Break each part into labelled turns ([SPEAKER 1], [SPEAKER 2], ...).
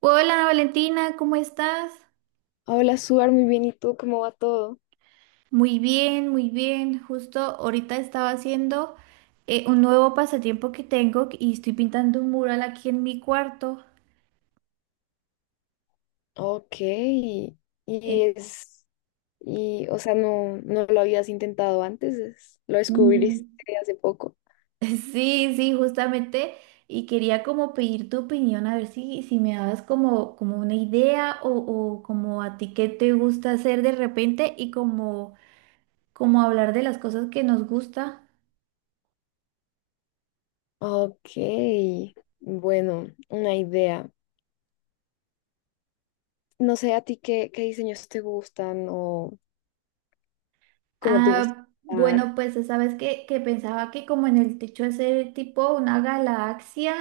[SPEAKER 1] Hola Valentina, ¿cómo estás?
[SPEAKER 2] Hola, Suar, muy bien. ¿Y tú cómo va todo?
[SPEAKER 1] Muy bien, muy bien. Justo ahorita estaba haciendo un nuevo pasatiempo que tengo y estoy pintando un mural aquí en mi cuarto.
[SPEAKER 2] Ok, y
[SPEAKER 1] Eh,
[SPEAKER 2] es, y, o sea, no lo habías intentado antes, lo descubriste
[SPEAKER 1] mm,
[SPEAKER 2] hace poco.
[SPEAKER 1] sí, sí, justamente. Y quería como pedir tu opinión, a ver si me dabas como, como una idea o como a ti qué te gusta hacer de repente y como, como hablar de las cosas que nos gusta.
[SPEAKER 2] Ok, bueno, una idea. No sé a ti qué diseños te gustan o cómo te gusta
[SPEAKER 1] Ah, bueno,
[SPEAKER 2] diseñar
[SPEAKER 1] pues sabes que pensaba que como en el techo hacer tipo una galaxia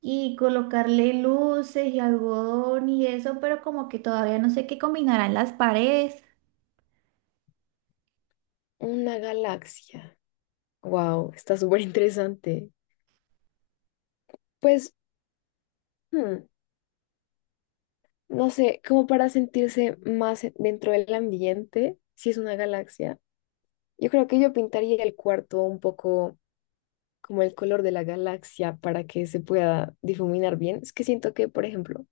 [SPEAKER 1] y colocarle luces y algodón y eso, pero como que todavía no sé qué combinarán las paredes.
[SPEAKER 2] una galaxia. Wow, está súper interesante. Pues, hmm, no sé, como para sentirse más dentro del ambiente, si es una galaxia. Yo creo que yo pintaría el cuarto un poco como el color de la galaxia para que se pueda difuminar bien. Es que siento que, por ejemplo,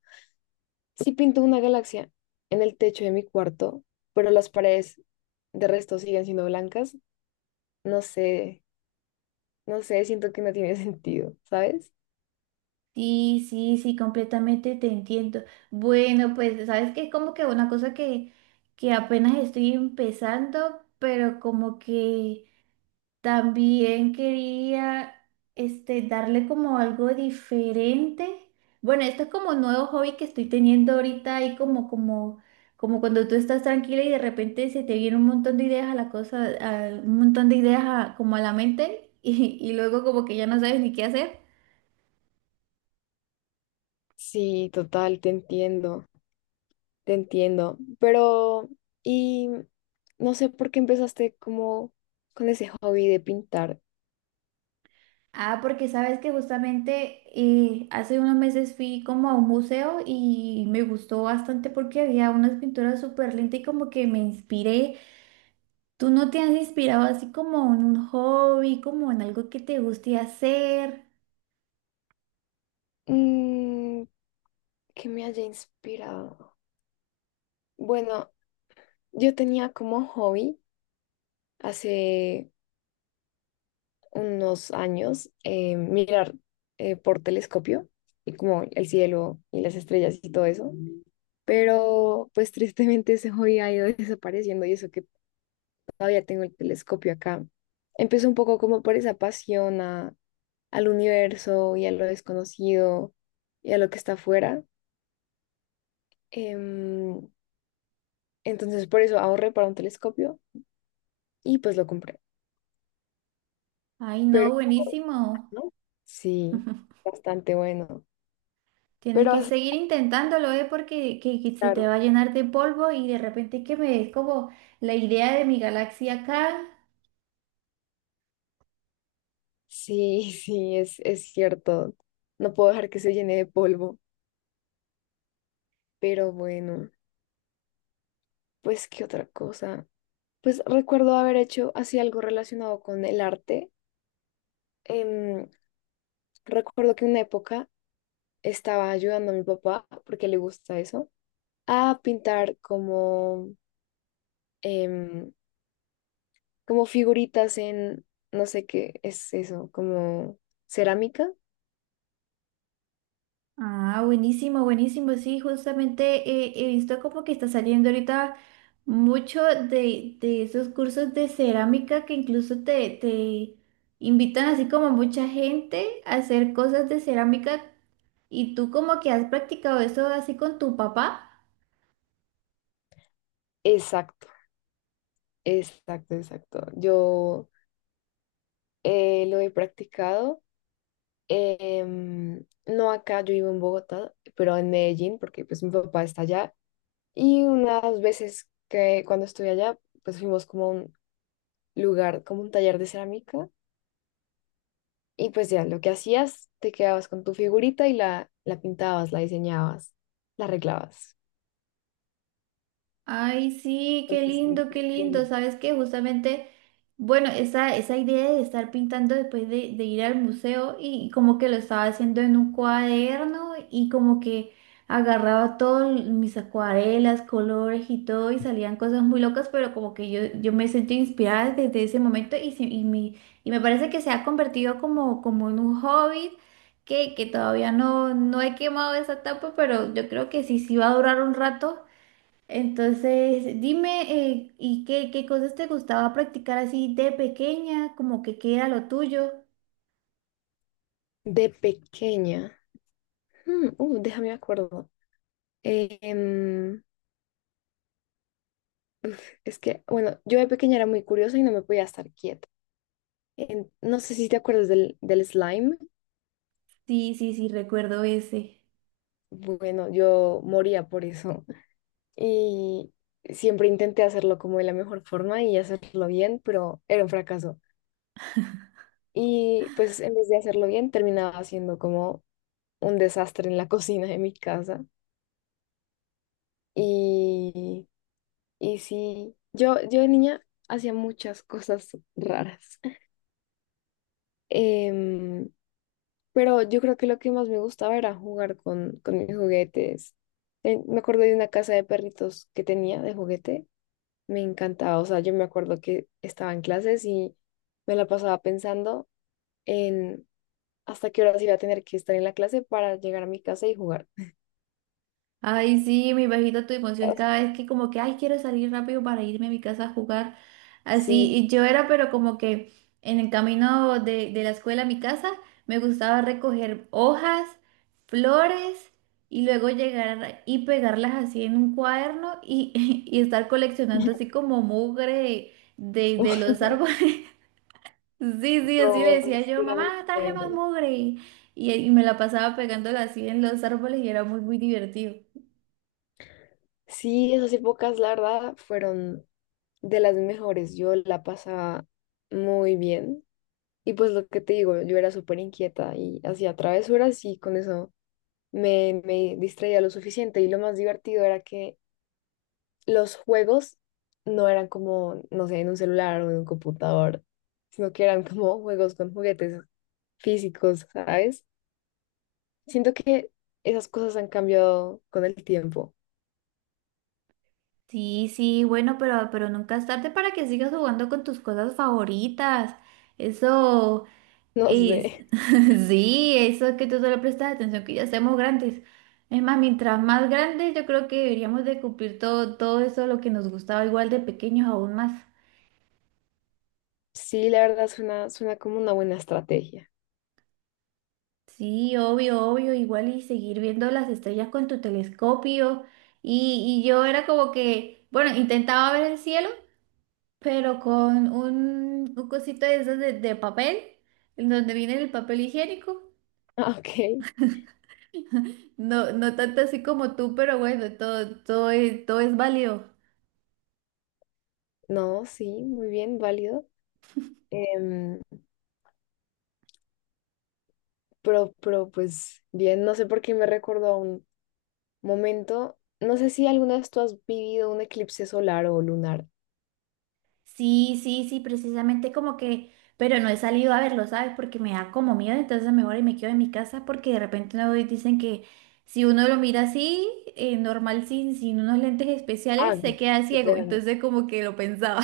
[SPEAKER 2] si pinto una galaxia en el techo de mi cuarto, pero las paredes de resto siguen siendo blancas, no sé, siento que no tiene sentido, ¿sabes?
[SPEAKER 1] Sí, sí, sí, completamente te entiendo. Bueno, pues sabes que es como que una cosa que apenas estoy empezando, pero como que también quería este, darle como algo diferente. Bueno, esto es como un nuevo hobby que estoy teniendo ahorita y como cuando tú estás tranquila y de repente se te viene un montón de ideas a la cosa, un montón de ideas como a la mente y luego como que ya no sabes ni qué hacer.
[SPEAKER 2] Sí, total, te entiendo, te entiendo. Pero, y no sé por qué empezaste como con ese hobby de pintar.
[SPEAKER 1] Ah, porque sabes que justamente hace unos meses fui como a un museo y me gustó bastante porque había unas pinturas súper lindas y como que me inspiré. ¿Tú no te has inspirado así como en un hobby, como en algo que te guste hacer?
[SPEAKER 2] Mm, que me haya inspirado. Bueno, yo tenía como hobby hace unos años mirar por telescopio y como el cielo y las estrellas y todo eso, pero pues tristemente ese hobby ha ido desapareciendo y eso que todavía tengo el telescopio acá. Empezó un poco como por esa pasión al universo y a lo desconocido y a lo que está afuera. Em, entonces por eso ahorré para un telescopio y pues lo compré.
[SPEAKER 1] Ay,
[SPEAKER 2] Pero
[SPEAKER 1] no, buenísimo.
[SPEAKER 2] ¿no? Sí, bastante bueno.
[SPEAKER 1] Tienes
[SPEAKER 2] Pero
[SPEAKER 1] que
[SPEAKER 2] así,
[SPEAKER 1] seguir intentándolo, ¿eh? Porque que se te va
[SPEAKER 2] claro.
[SPEAKER 1] a llenar de polvo y de repente que me des como la idea de mi galaxia acá.
[SPEAKER 2] Sí, sí, es cierto. No puedo dejar que se llene de polvo. Pero bueno, pues qué otra cosa. Pues recuerdo haber hecho así algo relacionado con el arte. Em, Recuerdo que en una época estaba ayudando a mi papá, porque le gusta eso, a pintar como, em, como figuritas en, no sé qué es eso, como cerámica.
[SPEAKER 1] Ah, buenísimo, buenísimo. Sí, justamente he visto como que está saliendo ahorita mucho de esos cursos de cerámica que incluso te invitan así como mucha gente a hacer cosas de cerámica. ¿Y tú como que has practicado eso así con tu papá?
[SPEAKER 2] Exacto. Exacto, exacto. Yo lo he practicado. No acá, yo vivo en Bogotá, pero en Medellín, porque pues mi papá está allá. Y unas veces que cuando estuve allá, pues fuimos como a un lugar, como un taller de cerámica. Y pues ya, lo que hacías, te quedabas con tu figurita y la pintabas, la diseñabas, la arreglabas.
[SPEAKER 1] Ay, sí, qué
[SPEAKER 2] Entonces, de
[SPEAKER 1] lindo, qué
[SPEAKER 2] pequeña.
[SPEAKER 1] lindo. ¿Sabes qué? Justamente, bueno, esa idea de estar pintando después de ir al museo y como que lo estaba haciendo en un cuaderno y como que agarraba todas mis acuarelas, colores y todo y salían cosas muy locas, pero como que yo me sentí inspirada desde ese momento y me y me parece que se ha convertido como, como en un hobby. Que todavía no he quemado esa etapa, pero yo creo que sí, sí va a durar un rato entonces, dime, ¿y qué, qué cosas te gustaba practicar así de pequeña? Como que qué era lo tuyo.
[SPEAKER 2] De pequeña, déjame me acuerdo. em, Es que, bueno, yo de pequeña era muy curiosa y no me podía estar quieta. No sé si te acuerdas del slime.
[SPEAKER 1] Sí, sí, sí, recuerdo ese.
[SPEAKER 2] Bueno, yo moría por eso. Y siempre intenté hacerlo como de la mejor forma y hacerlo bien, pero era un fracaso. Y pues en vez de hacerlo bien, terminaba haciendo como un desastre en la cocina de mi casa. Y, y sí, yo de niña hacía muchas cosas raras. Em, Pero yo creo que lo que más me gustaba era jugar con mis juguetes. Me acuerdo de una casa de perritos que tenía de juguete. Me encantaba. O sea, yo me acuerdo que estaba en clases y me la pasaba pensando en hasta qué horas iba a tener que estar en la clase para llegar a mi casa y jugar.
[SPEAKER 1] Ay, sí, me imagino tu emoción cada vez que como que, ay, quiero salir rápido para irme a mi casa a jugar. Así,
[SPEAKER 2] Sí.
[SPEAKER 1] y yo era, pero como que en el camino de la escuela a mi casa, me gustaba recoger hojas, flores, y luego llegar y pegarlas así en un cuaderno y, y estar coleccionando así como mugre de los árboles. Sí, sí, así le
[SPEAKER 2] No,
[SPEAKER 1] decía
[SPEAKER 2] sí,
[SPEAKER 1] yo,
[SPEAKER 2] era
[SPEAKER 1] mamá,
[SPEAKER 2] muy
[SPEAKER 1] traje más
[SPEAKER 2] chévere.
[SPEAKER 1] mugre. Y me la pasaba pegándola así en los árboles y era muy, muy divertido.
[SPEAKER 2] Sí, esas épocas, la verdad, fueron de las mejores. Yo la pasaba muy bien. Y pues lo que te digo, yo era súper inquieta y hacía travesuras y con eso me distraía lo suficiente. Y lo más divertido era que los juegos no eran como, no sé, en un celular o en un computador, sino que eran como juegos con juguetes físicos, ¿sabes? Siento que esas cosas han cambiado con el tiempo.
[SPEAKER 1] Sí, sí, bueno, pero nunca es tarde para que sigas jugando con tus cosas favoritas. Eso
[SPEAKER 2] No sé.
[SPEAKER 1] es, sí, eso es que tú solo prestas atención que ya seamos grandes. Es más, mientras más grandes, yo creo que deberíamos de cumplir todo, todo eso, lo que nos gustaba igual de pequeños aún más.
[SPEAKER 2] Sí, la verdad suena, suena como una buena estrategia.
[SPEAKER 1] Sí, obvio, obvio, igual y seguir viendo las estrellas con tu telescopio. Y yo era como que, bueno, intentaba ver el cielo, pero con un cosito de esas de papel, en donde viene el papel higiénico.
[SPEAKER 2] Ah, ok.
[SPEAKER 1] No, no tanto así como tú, pero bueno, todo es válido.
[SPEAKER 2] No, sí, muy bien, válido. Em, pero, pues bien, no sé por qué me recordó a un momento. No sé si alguna vez tú has vivido un eclipse solar o lunar.
[SPEAKER 1] Sí, sí, sí, precisamente como que, pero no he salido a verlo, ¿sabes? Porque me da como miedo, entonces mejor y me quedo en mi casa porque de repente no dicen que si uno lo mira así, normal, sin unos lentes especiales,
[SPEAKER 2] Ah, no,
[SPEAKER 1] se queda
[SPEAKER 2] se te
[SPEAKER 1] ciego,
[SPEAKER 2] da-
[SPEAKER 1] entonces como que lo pensaba.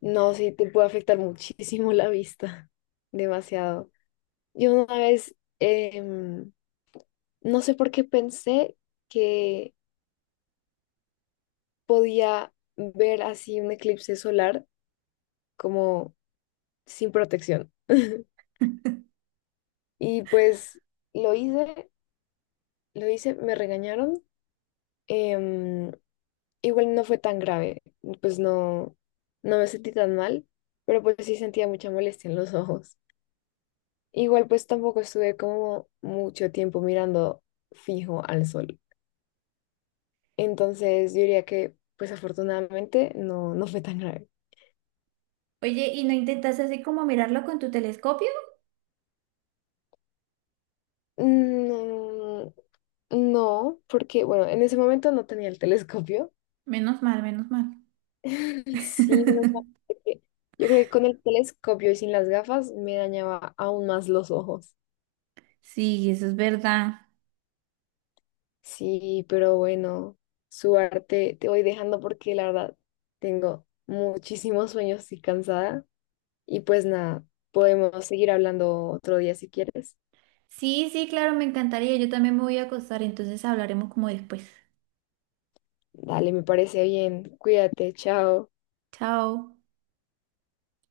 [SPEAKER 2] no, sí, te puede afectar muchísimo la vista. Demasiado. Yo una vez, no sé por qué pensé que podía ver así un eclipse solar como sin protección. Y pues lo hice, lo hice, me regañaron. em, Igual no fue tan grave, pues no, no me sentí tan mal, pero pues sí sentía mucha molestia en los ojos. Igual pues tampoco estuve como mucho tiempo mirando fijo al sol. Entonces yo diría que pues afortunadamente no, no fue tan grave.
[SPEAKER 1] Oye, ¿y no intentas así como mirarlo con tu telescopio?
[SPEAKER 2] No, no, porque bueno, en ese momento no tenía el telescopio.
[SPEAKER 1] Menos mal, menos mal.
[SPEAKER 2] Sí, menos mal que- yo creo que con el telescopio y sin las gafas me dañaba aún más los ojos.
[SPEAKER 1] Sí, eso es verdad.
[SPEAKER 2] Sí, pero bueno, su arte te voy dejando porque la verdad tengo muchísimos sueños y cansada. Y pues nada, podemos seguir hablando otro día si quieres.
[SPEAKER 1] Sí, sí, claro, me encantaría. Yo también me voy a acostar, entonces hablaremos como después.
[SPEAKER 2] Dale, me parece bien. Cuídate, chao.
[SPEAKER 1] Chao.